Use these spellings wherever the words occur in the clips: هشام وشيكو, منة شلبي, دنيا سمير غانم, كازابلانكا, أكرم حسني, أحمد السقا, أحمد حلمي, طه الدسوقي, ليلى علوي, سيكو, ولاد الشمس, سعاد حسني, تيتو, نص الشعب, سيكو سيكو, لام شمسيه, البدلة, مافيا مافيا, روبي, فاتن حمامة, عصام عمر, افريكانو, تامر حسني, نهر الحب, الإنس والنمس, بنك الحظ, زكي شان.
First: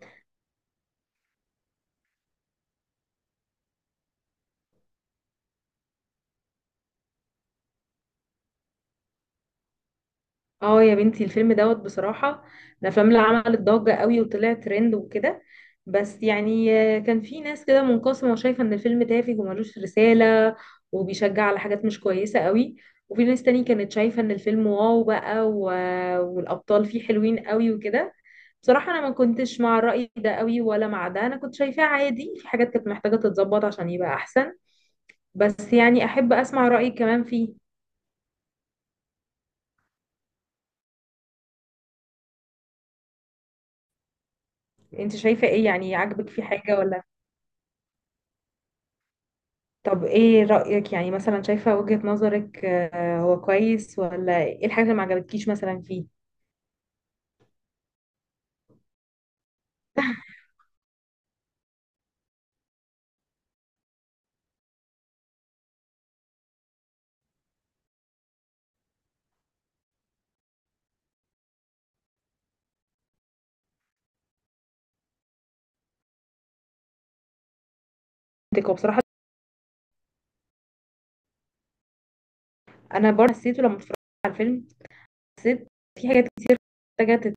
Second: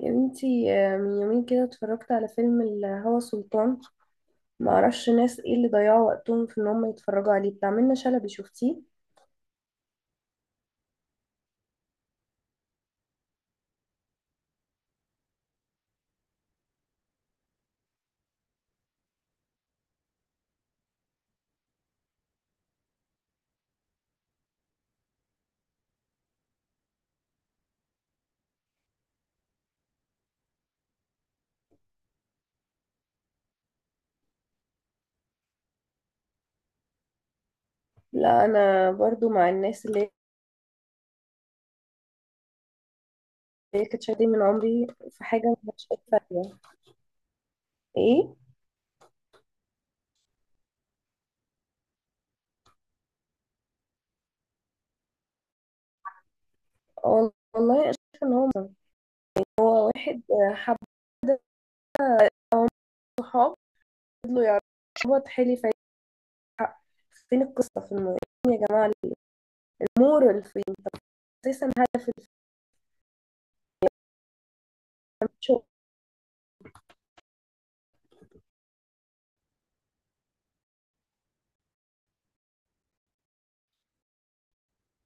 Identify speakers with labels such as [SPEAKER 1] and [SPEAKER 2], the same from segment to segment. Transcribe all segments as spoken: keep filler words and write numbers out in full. [SPEAKER 1] يا بنتي آه، من يومين كده اتفرجت على فيلم الهوى سلطان. ما اعرفش ناس ايه اللي ضيعوا وقتهم في ان هم يتفرجوا عليه، بتاع منة شلبي. شفتيه؟
[SPEAKER 2] اه يا بنتي الفيلم دوت بصراحة، الأفلام اللي عملت ضجة قوي وطلع ترند وكده. بس يعني آه، كان في ناس كده منقسمة وشايفة إن الفيلم تافه وملوش رسالة وبيشجع على حاجات مش كويسة قوي. وفي ناس تاني كانت شايفة إن الفيلم واو بقى و... والأبطال فيه حلوين قوي وكده. بصراحة أنا ما كنتش مع الرأي ده قوي ولا مع ده، أنا كنت شايفاه عادي، في حاجات كانت محتاجة تتظبط عشان يبقى أحسن. بس يعني أحب أسمع رأيك كمان فيه.
[SPEAKER 1] لا، انا برضو مع الناس اللي هي كانت شادين من عمري
[SPEAKER 2] أنت
[SPEAKER 1] في
[SPEAKER 2] شايفة
[SPEAKER 1] حاجه
[SPEAKER 2] إيه؟
[SPEAKER 1] مش
[SPEAKER 2] يعني عاجبك فيه
[SPEAKER 1] فاهمه.
[SPEAKER 2] حاجة ولا؟
[SPEAKER 1] ايه.
[SPEAKER 2] طب ايه رأيك؟ يعني مثلا شايفة وجهة نظرك، آه، هو كويس ولا ايه الحاجة اللي ما عجبتكيش مثلا فيه؟
[SPEAKER 1] وال- والله أنا شايفه ان هو هو واحد آه، حب صحاب، فضلوا يعرفوا حلي في حق. فين القصه في الموضوع يا جماعه؟ المورال فين؟ اساسا هدف الفيلم شو؟
[SPEAKER 2] هو بصراحة انا برضه حسيته لما اتفرجت على الفيلم، حسيت في حاجات كتير محتاجة تت-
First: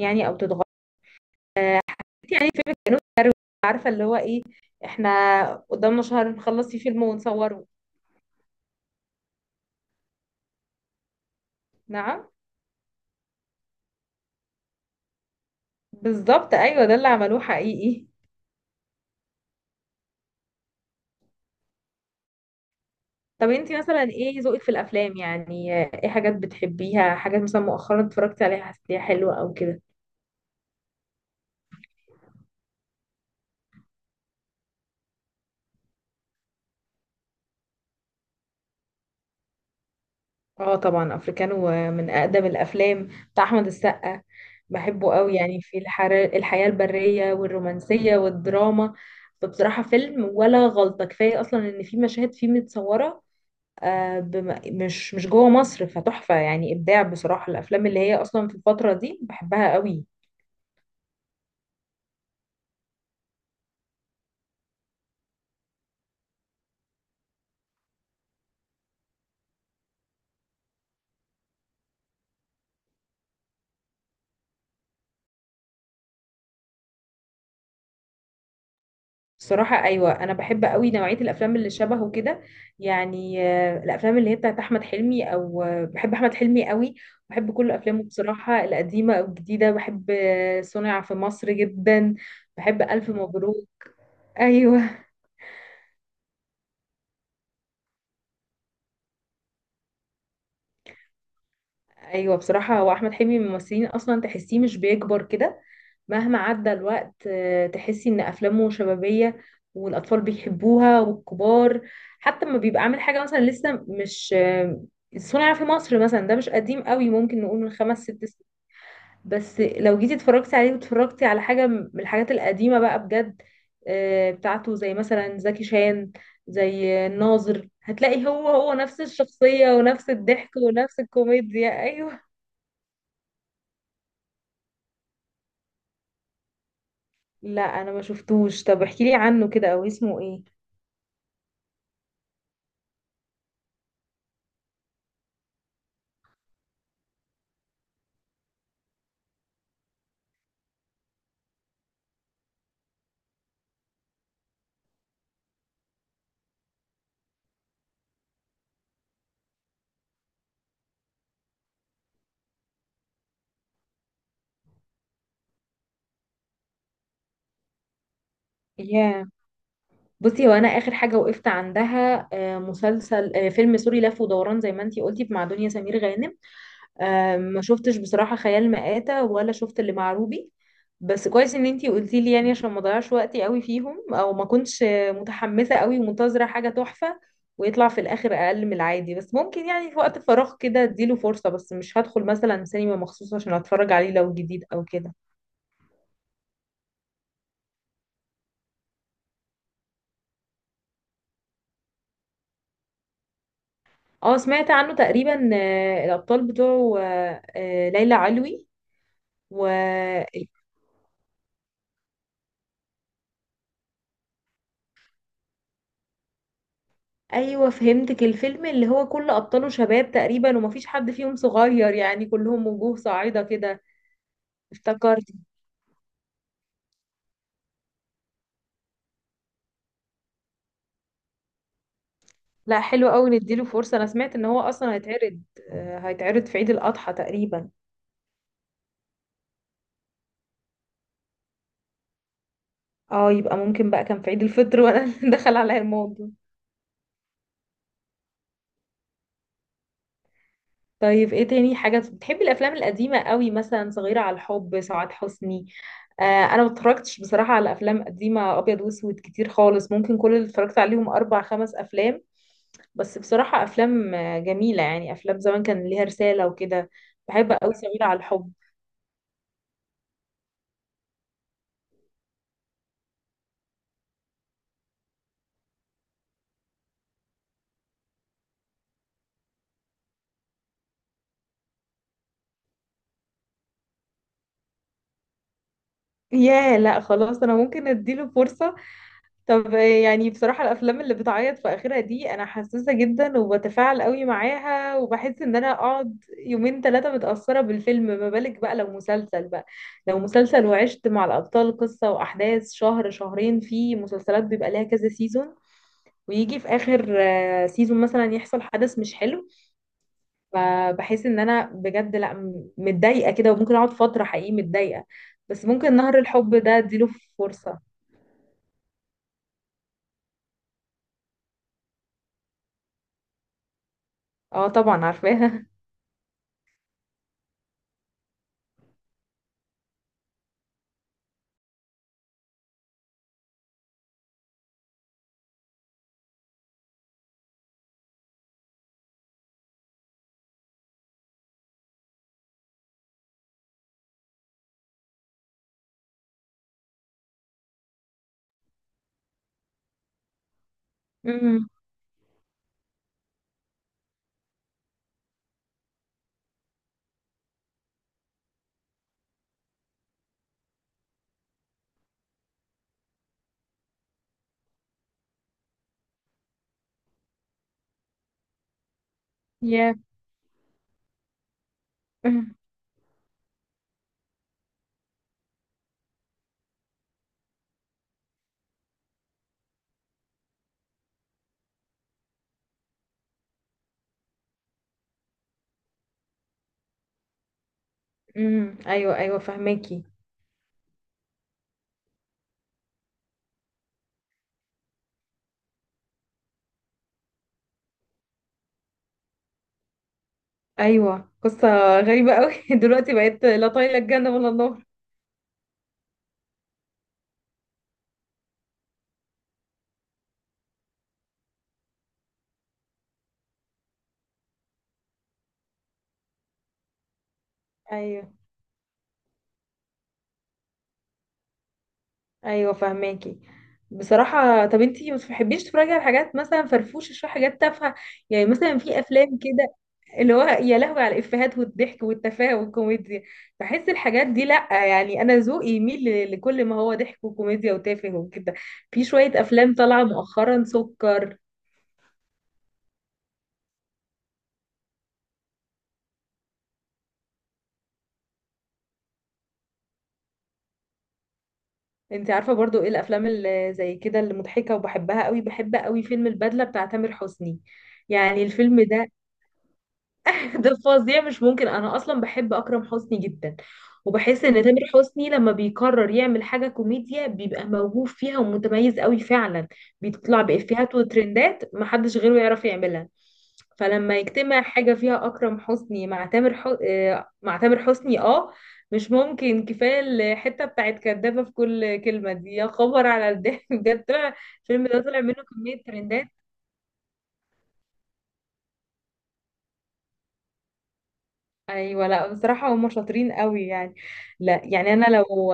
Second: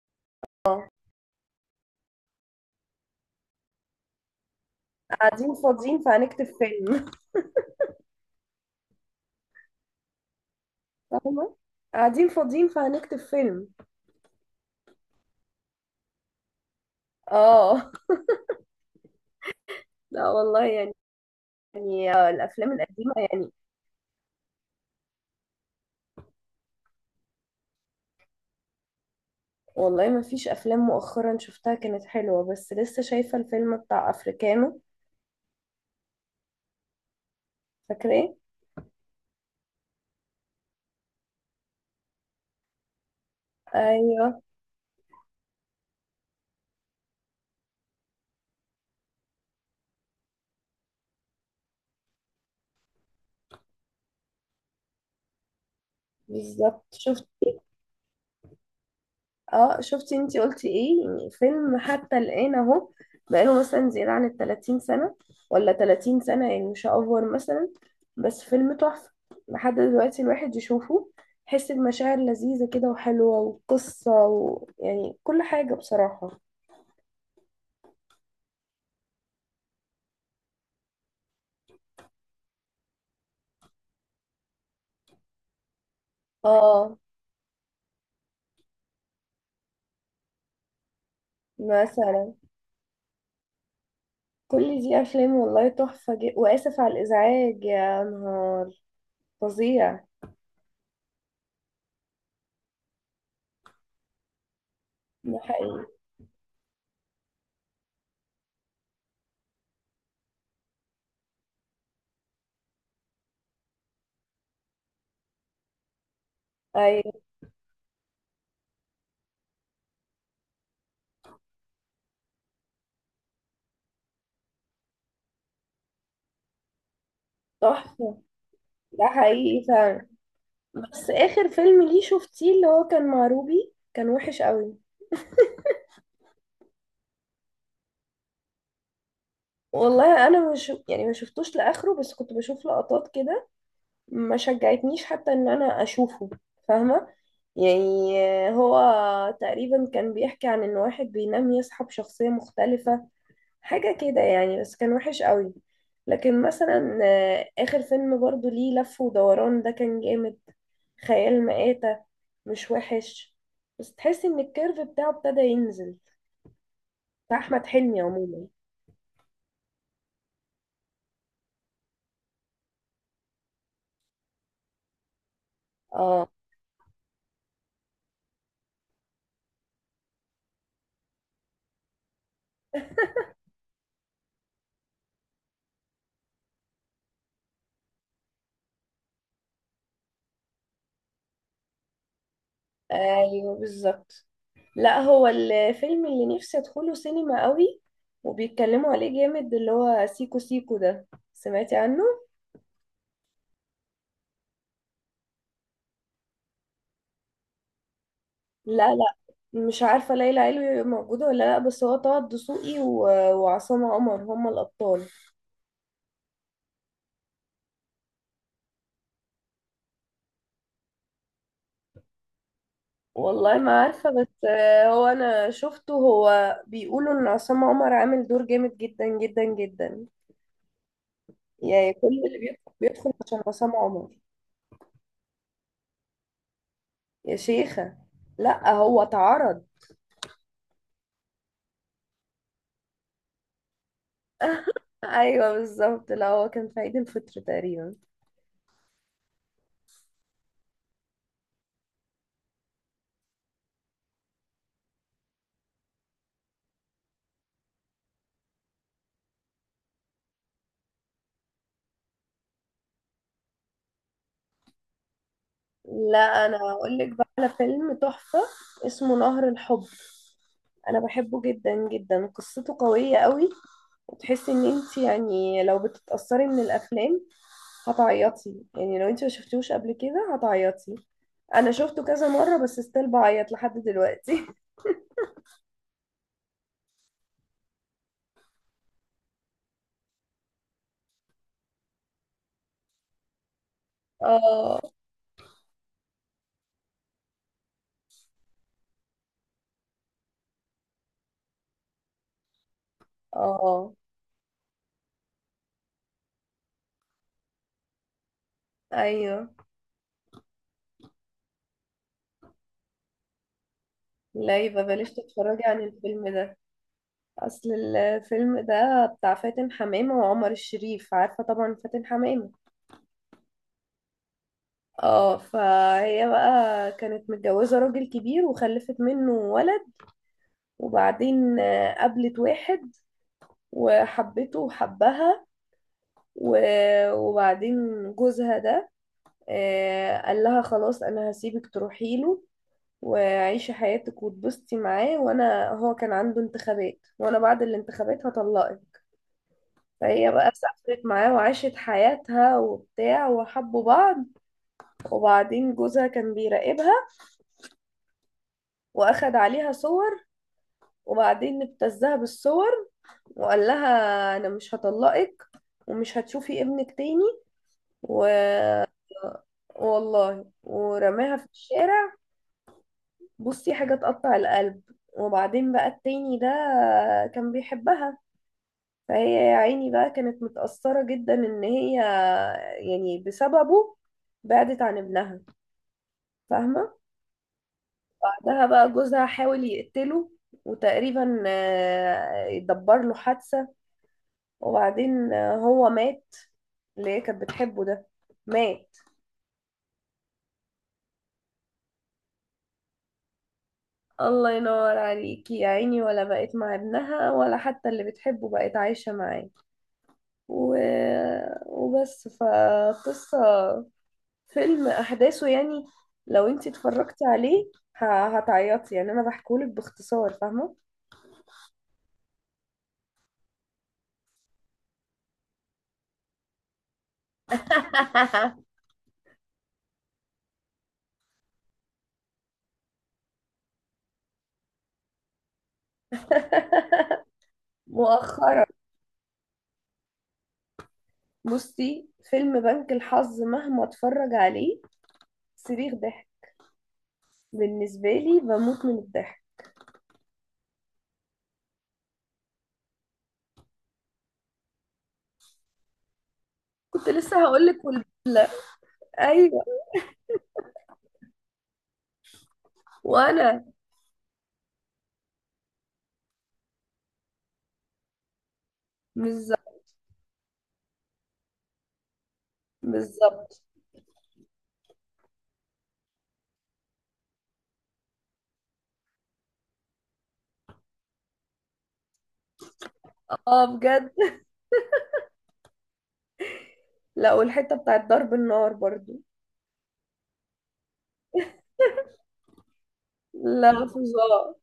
[SPEAKER 2] يعني او تتغير.
[SPEAKER 1] آه،
[SPEAKER 2] يعني الفيلم كانوا عارفة اللي هو ايه؟ احنا قدامنا شهر
[SPEAKER 1] قاعدين
[SPEAKER 2] نخلص فيه
[SPEAKER 1] فاضيين
[SPEAKER 2] فيلم
[SPEAKER 1] فهنكتب
[SPEAKER 2] ونصوره.
[SPEAKER 1] فيلم.
[SPEAKER 2] نعم،
[SPEAKER 1] فاهمة. قاعدين فاضيين فهنكتب فيلم.
[SPEAKER 2] بالظبط. ايوه ده اللي عملوه حقيقي.
[SPEAKER 1] اه. لا والله، يعني يعني آه،
[SPEAKER 2] طب
[SPEAKER 1] الافلام
[SPEAKER 2] انتي
[SPEAKER 1] القديمة
[SPEAKER 2] مثلا
[SPEAKER 1] يعني.
[SPEAKER 2] ايه ذوقك في الافلام؟ يعني آه، ايه حاجات بتحبيها؟ حاجات مثلا مؤخرا اتفرجتي عليها حسيتيها حلوة او كده؟
[SPEAKER 1] والله ما فيش افلام مؤخرا شفتها كانت حلوة، بس لسه شايفة الفيلم بتاع افريكانو. فاكراه؟
[SPEAKER 2] اه طبعا افريكانو من اقدم الافلام، بتاع احمد السقا. بحبه
[SPEAKER 1] ايوه،
[SPEAKER 2] قوي، يعني في الحر... الحياة البرية والرومانسية والدراما. فبصراحة فيلم ولا غلطة، كفاية اصلا ان في مشاهد فيه متصورة آه بم... مش مش جوه مصر، فتحفة يعني، ابداع بصراحة.
[SPEAKER 1] بالظبط.
[SPEAKER 2] الافلام اللي هي
[SPEAKER 1] شفت.
[SPEAKER 2] اصلا في الفترة دي بحبها قوي.
[SPEAKER 1] اه شفتي، انتي قلتي ايه يعني. فيلم حتى الآن اهو بقاله مثلا زيادة عن التلاتين سنة، ولا تلاتين سنة يعني، مش هأفور مثلا. بس فيلم تحفة. لحد دلوقتي الواحد يشوفه، يحس بمشاعر لذيذة كده وحلوة وقصة ويعني كل حاجة بصراحة.
[SPEAKER 2] صراحة أيوة، أنا بحب قوي نوعية الأفلام اللي شبهه كده. يعني آه، الأفلام اللي هي بتاعت أحمد حلمي، أو آه، بحب أحمد حلمي قوي، بحب كل
[SPEAKER 1] اه.
[SPEAKER 2] أفلامه بصراحة، القديمة أو الجديدة. بحب آه، صنع في مصر جدا. بحب ألف
[SPEAKER 1] مثلا.
[SPEAKER 2] مبروك. أيوة.
[SPEAKER 1] كل دي أفلام والله تحفة جدا. وآسف على الإزعاج، يا نهار فظيع.
[SPEAKER 2] ايوه بصراحه هو احمد حلمي من الممثلين اصلا تحسيه مش بيكبر كده،
[SPEAKER 1] ده
[SPEAKER 2] مهما عدى
[SPEAKER 1] حقيقي.
[SPEAKER 2] الوقت، آه، تحسي ان افلامه شبابيه والاطفال بيحبوها والكبار. حتى لما بيبقى عامل حاجه مثلا لسه مش آه، صنع في مصر مثلا ده مش قديم قوي، ممكن نقول من خمس
[SPEAKER 1] أيوة.
[SPEAKER 2] ست سنين بس لو جيتي اتفرجتي عليه واتفرجتي على حاجه من الحاجات القديمه بقى بجد، آه، بتاعته زي مثلا زكي شان، زي الناظر، هتلاقي هو هو نفس
[SPEAKER 1] تحفة.
[SPEAKER 2] الشخصيه
[SPEAKER 1] ده
[SPEAKER 2] ونفس الضحك
[SPEAKER 1] حقيقي فعلا.
[SPEAKER 2] ونفس الكوميديا.
[SPEAKER 1] بس
[SPEAKER 2] ايوه.
[SPEAKER 1] اخر فيلم ليه شفتيه اللي هو كان مع روبي كان وحش قوي.
[SPEAKER 2] لا انا ما شفتوش، طب احكي لي عنه كده او اسمه ايه؟
[SPEAKER 1] والله انا مش يعني ما شفتوش لاخره، بس كنت بشوف لقطات كده. ما شجعتنيش حتى ان انا اشوفه. فاهمه؟ يعني هو تقريبا كان بيحكي عن ان واحد بينام يصحى بشخصيه مختلفه. حاجه كده يعني، بس كان وحش قوي. لكن مثلا آه، اخر فيلم برضو ليه لف ودوران ده كان جامد. خيال مآتة، مش وحش، بس تحسي ان الكيرف بتاعه ابتدى ينزل، بتاع احمد حلمي
[SPEAKER 2] ياه.
[SPEAKER 1] عموما.
[SPEAKER 2] بصي هو انا اخر حاجه وقفت عندها آه، مسلسل آه، فيلم سوري لف ودوران زي ما انتي قلتي، مع دنيا سمير غانم.
[SPEAKER 1] اه.
[SPEAKER 2] آه، ما شفتش بصراحه خيال مآتة، ولا شفت اللي مع روبي. بس كويس ان انتي قلتي لي يعني، عشان ما اضيعش وقتي قوي فيهم، او ما كنتش آه، متحمسه قوي ومنتظره حاجه تحفه ويطلع في الاخر اقل من العادي. بس ممكن يعني في وقت فراغ كده اديله فرصه، بس مش هدخل مثلا سينما مخصوص عشان اتفرج عليه لو
[SPEAKER 1] ايوه،
[SPEAKER 2] جديد او كده.
[SPEAKER 1] بالظبط. لا، هو الفيلم اللي نفسي ادخله سينما قوي وبيتكلموا عليه جامد، اللي هو سيكو سيكو ده. سمعتي عنه؟
[SPEAKER 2] اه سمعت عنه تقريبا. آه، الابطال بتوعه آه، آه، ليلى علوي و...
[SPEAKER 1] لا لا، مش عارفه ليلى علوي موجوده ولا لا، بس هو طه الدسوقي و- وعصام عمر هما الابطال.
[SPEAKER 2] ايوه فهمتك، الفيلم اللي هو كل ابطاله شباب تقريبا ومفيش حد فيهم صغير، يعني كلهم وجوه صاعده كده.
[SPEAKER 1] والله ما عارفه،
[SPEAKER 2] افتكرت.
[SPEAKER 1] بس آه، هو انا شفته. هو بيقولوا ان عصام عمر عامل دور جامد جدا جدا جدا.
[SPEAKER 2] لا
[SPEAKER 1] يعني كل
[SPEAKER 2] حلو
[SPEAKER 1] اللي
[SPEAKER 2] قوي،
[SPEAKER 1] بيدخل
[SPEAKER 2] نديله فرصه.
[SPEAKER 1] بيدخل
[SPEAKER 2] انا
[SPEAKER 1] عشان
[SPEAKER 2] سمعت ان هو
[SPEAKER 1] عصام
[SPEAKER 2] اصلا
[SPEAKER 1] عمر.
[SPEAKER 2] هيتعرض، آه، هيتعرض في عيد الاضحى تقريبا.
[SPEAKER 1] يا شيخة، لا هو اتعرض.
[SPEAKER 2] اه، يبقى ممكن بقى كان في عيد الفطر وانا اللي دخل عليا الموضوع.
[SPEAKER 1] ايوه بالظبط، لا هو كان في عيد الفطر تقريبا.
[SPEAKER 2] طيب ايه تاني حاجة بتحبي؟ الافلام القديمة قوي مثلا صغيرة على الحب سعاد حسني؟ آه انا ما اتفرجتش بصراحة على افلام قديمة ابيض واسود كتير خالص، ممكن كل اللي اتفرجت عليهم اربع خمس افلام. بس بصراحة افلام آه، جميلة يعني، افلام زمان كان ليها رسالة وكده.
[SPEAKER 1] لا انا
[SPEAKER 2] بحب قوي
[SPEAKER 1] هقول لك
[SPEAKER 2] صغيرة على
[SPEAKER 1] بقى على
[SPEAKER 2] الحب.
[SPEAKER 1] فيلم تحفة، اسمه نهر الحب. انا بحبه جدا جدا، قصته قوية قوي. وتحسي ان انت يعني لو بتتأثري من الافلام هتعيطي. يعني لو انت ما شفتوش قبل كده هتعيطي. انا شفته كذا مرة بس ستيل بعيط لحد دلوقتي.
[SPEAKER 2] ياه، لا خلاص انا ممكن اديله فرصة. طب يعني بصراحة الأفلام اللي بتعيط في آخرها دي أنا حساسة جدا وبتفاعل قوي معاها، وبحس إن أنا
[SPEAKER 1] اه.
[SPEAKER 2] أقعد يومين ثلاثة متأثرة بالفيلم، ما بالك بقى لو مسلسل بقى. لو مسلسل وعشت مع الأبطال قصة وأحداث شهر شهرين، في مسلسلات بيبقى لها
[SPEAKER 1] اه.
[SPEAKER 2] كذا سيزون ويجي في آخر آه، سيزون مثلا يحصل حدث مش حلو.
[SPEAKER 1] ايوه.
[SPEAKER 2] فبحس إن أنا بجد لأ، م- متضايقة كده، وممكن أقعد فترة حقيقي متضايقة.
[SPEAKER 1] لا،
[SPEAKER 2] بس
[SPEAKER 1] يبقى
[SPEAKER 2] ممكن
[SPEAKER 1] بلاش
[SPEAKER 2] نهر
[SPEAKER 1] تتفرجي
[SPEAKER 2] الحب
[SPEAKER 1] عن
[SPEAKER 2] ده أديله
[SPEAKER 1] الفيلم ده.
[SPEAKER 2] فرصة.
[SPEAKER 1] اصل الفيلم ده بتاع فاتن حمامة وعمر الشريف. عارفة طبعا فاتن حمامة.
[SPEAKER 2] اه طبعا عارفاها.
[SPEAKER 1] اه. فهي بقى كانت متجوزة راجل كبير وخلفت منه ولد. وبعدين آه، قابلت واحد وحبته وحبها و- وبعدين جوزها ده آه، قال لها خلاص انا هسيبك تروحي له وعيشي حياتك وتبسطي معاه، وانا هو كان عنده انتخابات، وانا بعد الانتخابات هطلقك. فهي بقى
[SPEAKER 2] امم.
[SPEAKER 1] سافرت معاه وعاشت حياتها وبتاع وحبوا بعض. وبعدين جوزها كان بيراقبها واخد عليها صور، وبعدين ابتزها بالصور وقال لها انا مش هطلقك ومش هتشوفي ابنك تاني و... والله ورماها في
[SPEAKER 2] أمم.
[SPEAKER 1] الشارع. بصي حاجة تقطع القلب. وبعدين بقى التاني ده كان بيحبها. فهي يا عيني بقى كانت متأثرة جدا ان هي يعني بسببه بعدت عن ابنها. فاهمة؟
[SPEAKER 2] أمم، ايوه ايوه
[SPEAKER 1] ده بقى
[SPEAKER 2] فهماكي.
[SPEAKER 1] جوزها حاول يقتله، وتقريبا آه، يدبر له حادثة. وبعدين آه، هو مات. اللي هي كانت بتحبه ده مات.
[SPEAKER 2] ايوه، قصه غريبه قوي. دلوقتي بقيت لا طايله الجنه ولا النار.
[SPEAKER 1] الله ينور عليكي يا عيني، ولا بقت مع ابنها ولا حتى اللي بتحبه بقت عايشة معاه و... وبس فقصة فيلم أحداثه يعني، لو انتي اتفرجتي
[SPEAKER 2] ايوه
[SPEAKER 1] عليه ه- هتعيطي يعني. أنا بحكولك باختصار. فاهمة؟
[SPEAKER 2] ايوه فهماكي. بصراحه طب انتي ما بتحبيش تتفرجي على حاجات مثلا فرفوشه شويه، حاجات تافهه؟ يعني مثلا في افلام كده اللي هو يا لهوي على الافيهات والضحك والتفاهه والكوميديا. بحس الحاجات دي، لا يعني انا ذوقي يميل ل- لكل ما هو ضحك وكوميديا وتافه وكده. في شويه
[SPEAKER 1] مؤخرا.
[SPEAKER 2] افلام طالعه مؤخرا سكر.
[SPEAKER 1] بصي، فيلم بنك الحظ مهما اتفرج عليه صريخ ضحك بالنسبة لي، بموت من الضحك.
[SPEAKER 2] انت عارفه برضو ايه الافلام اللي زي كده اللي مضحكه وبحبها قوي؟ بحب قوي فيلم البدله بتاع تامر حسني،
[SPEAKER 1] كنت لسه
[SPEAKER 2] يعني
[SPEAKER 1] هقولك.
[SPEAKER 2] الفيلم ده
[SPEAKER 1] والجملة. ايوه.
[SPEAKER 2] ده فظيع مش ممكن. انا اصلا بحب اكرم حسني جدا، وبحس ان
[SPEAKER 1] وانا.
[SPEAKER 2] تامر حسني لما بيقرر يعمل حاجه كوميديا بيبقى موهوب فيها ومتميز قوي فعلا، بيطلع
[SPEAKER 1] بالظبط،
[SPEAKER 2] بافيهات وترندات محدش غيره يعرف يعملها. فلما
[SPEAKER 1] بالظبط.
[SPEAKER 2] يجتمع حاجه فيها اكرم حسني مع تامر ح... آه، مع تامر حسني، اه مش ممكن. كفايه الحته بتاعت كدابه في كل كلمه دي، يا خبر على الضحك. بجد طلع
[SPEAKER 1] اه
[SPEAKER 2] الفيلم ده،
[SPEAKER 1] بجد.
[SPEAKER 2] طلع منه كميه ترندات.
[SPEAKER 1] لا، والحتة بتاعت ضرب النار برضو.
[SPEAKER 2] ايوه، لا بصراحه هم شاطرين قوي يعني. لا
[SPEAKER 1] لا،
[SPEAKER 2] يعني انا
[SPEAKER 1] فظاع.
[SPEAKER 2] لو،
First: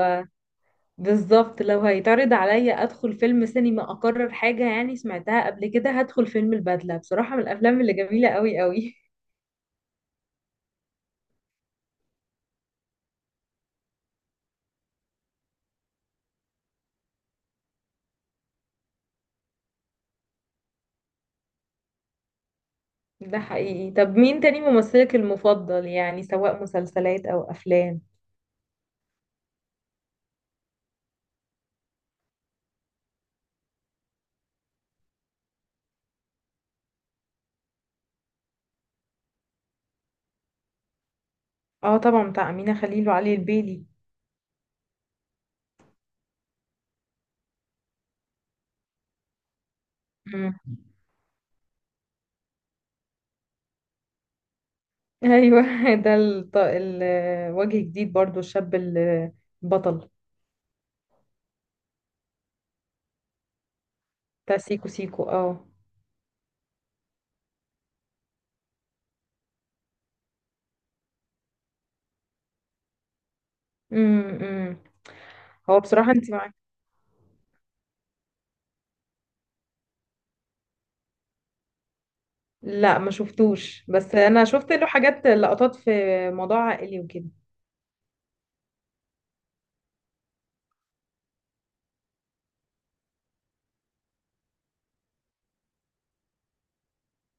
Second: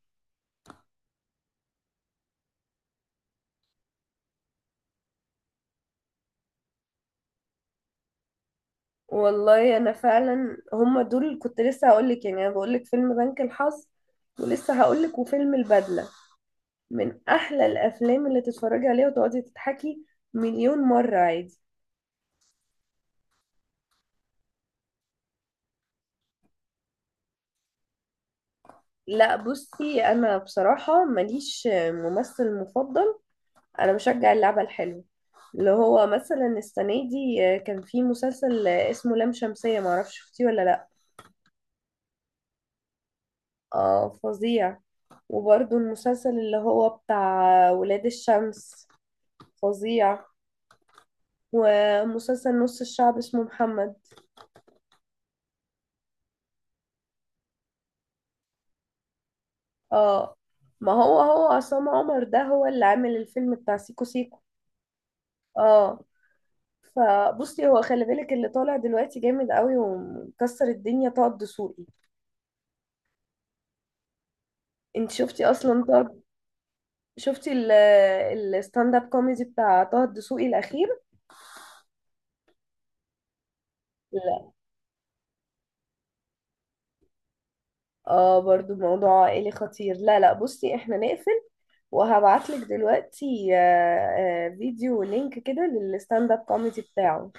[SPEAKER 2] بالظبط لو هيتعرض عليا ادخل فيلم سينما اقرر حاجه يعني سمعتها قبل كده، هدخل فيلم البدله بصراحه، من الافلام اللي جميله قوي قوي.
[SPEAKER 1] والله انا فعلا هما دول اللي كنت لسه هقولك. يعني انا بقولك فيلم بنك الحظ، ولسه هقولك وفيلم البدلة. من احلى الافلام اللي تتفرجي عليها وتقعدي تضحكي مليون مرة عادي.
[SPEAKER 2] ده حقيقي. طب مين تاني ممثلك المفضل؟ يعني سواء مسلسلات او افلام.
[SPEAKER 1] لا، بصي انا بصراحه ماليش ممثل مفضل. انا بشجع اللعبه الحلوه. اللي هو مثلا السنه دي كان في مسلسل اسمه لام شمسيه، معرفش شفتيه ولا لا.
[SPEAKER 2] اه طبعا، بتاع امينه خليل وعلي البيلي.
[SPEAKER 1] اه فظيع. وبرده المسلسل اللي هو بتاع ولاد الشمس فظيع.
[SPEAKER 2] مم.
[SPEAKER 1] ومسلسل نص الشعب اسمه محمد.
[SPEAKER 2] ايوه ده الط- الوجه جديد برضو، الشاب البطل
[SPEAKER 1] اه. ما هو هو عصام عمر ده هو اللي عامل الفيلم بتاع سيكو سيكو.
[SPEAKER 2] بتاع سيكو سيكو. اه
[SPEAKER 1] اه. فبصي هو، خلي بالك اللي طالع دلوقتي جامد قوي ومكسر الدنيا طه الدسوقي.
[SPEAKER 2] امم.
[SPEAKER 1] انت شفتي
[SPEAKER 2] هو
[SPEAKER 1] اصلا
[SPEAKER 2] بصراحة
[SPEAKER 1] طه؟
[SPEAKER 2] انت،
[SPEAKER 1] شفتي ال- الستاند اب كوميدي بتاع طه الدسوقي الاخير؟
[SPEAKER 2] لا ما شفتوش، بس انا
[SPEAKER 1] لا.
[SPEAKER 2] شفت له حاجات، لقطات في موضوع عائلي وكده.
[SPEAKER 1] اه برضو موضوع عائلي خطير. لا لا بصي، احنا نقفل. وهبعتلك دلوقتي آه، آه، فيديو لينك كده للستاند اب كوميدي بتاعه.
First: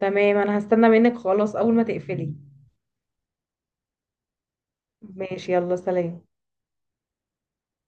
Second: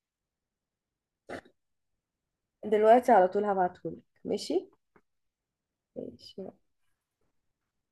[SPEAKER 2] تمام، انا هستنى منك خلاص اول ما تقفلي.
[SPEAKER 1] دلوقتي على طول هبعتهولك. ماشي.
[SPEAKER 2] ماشي، يلا سلام.
[SPEAKER 1] ماشي.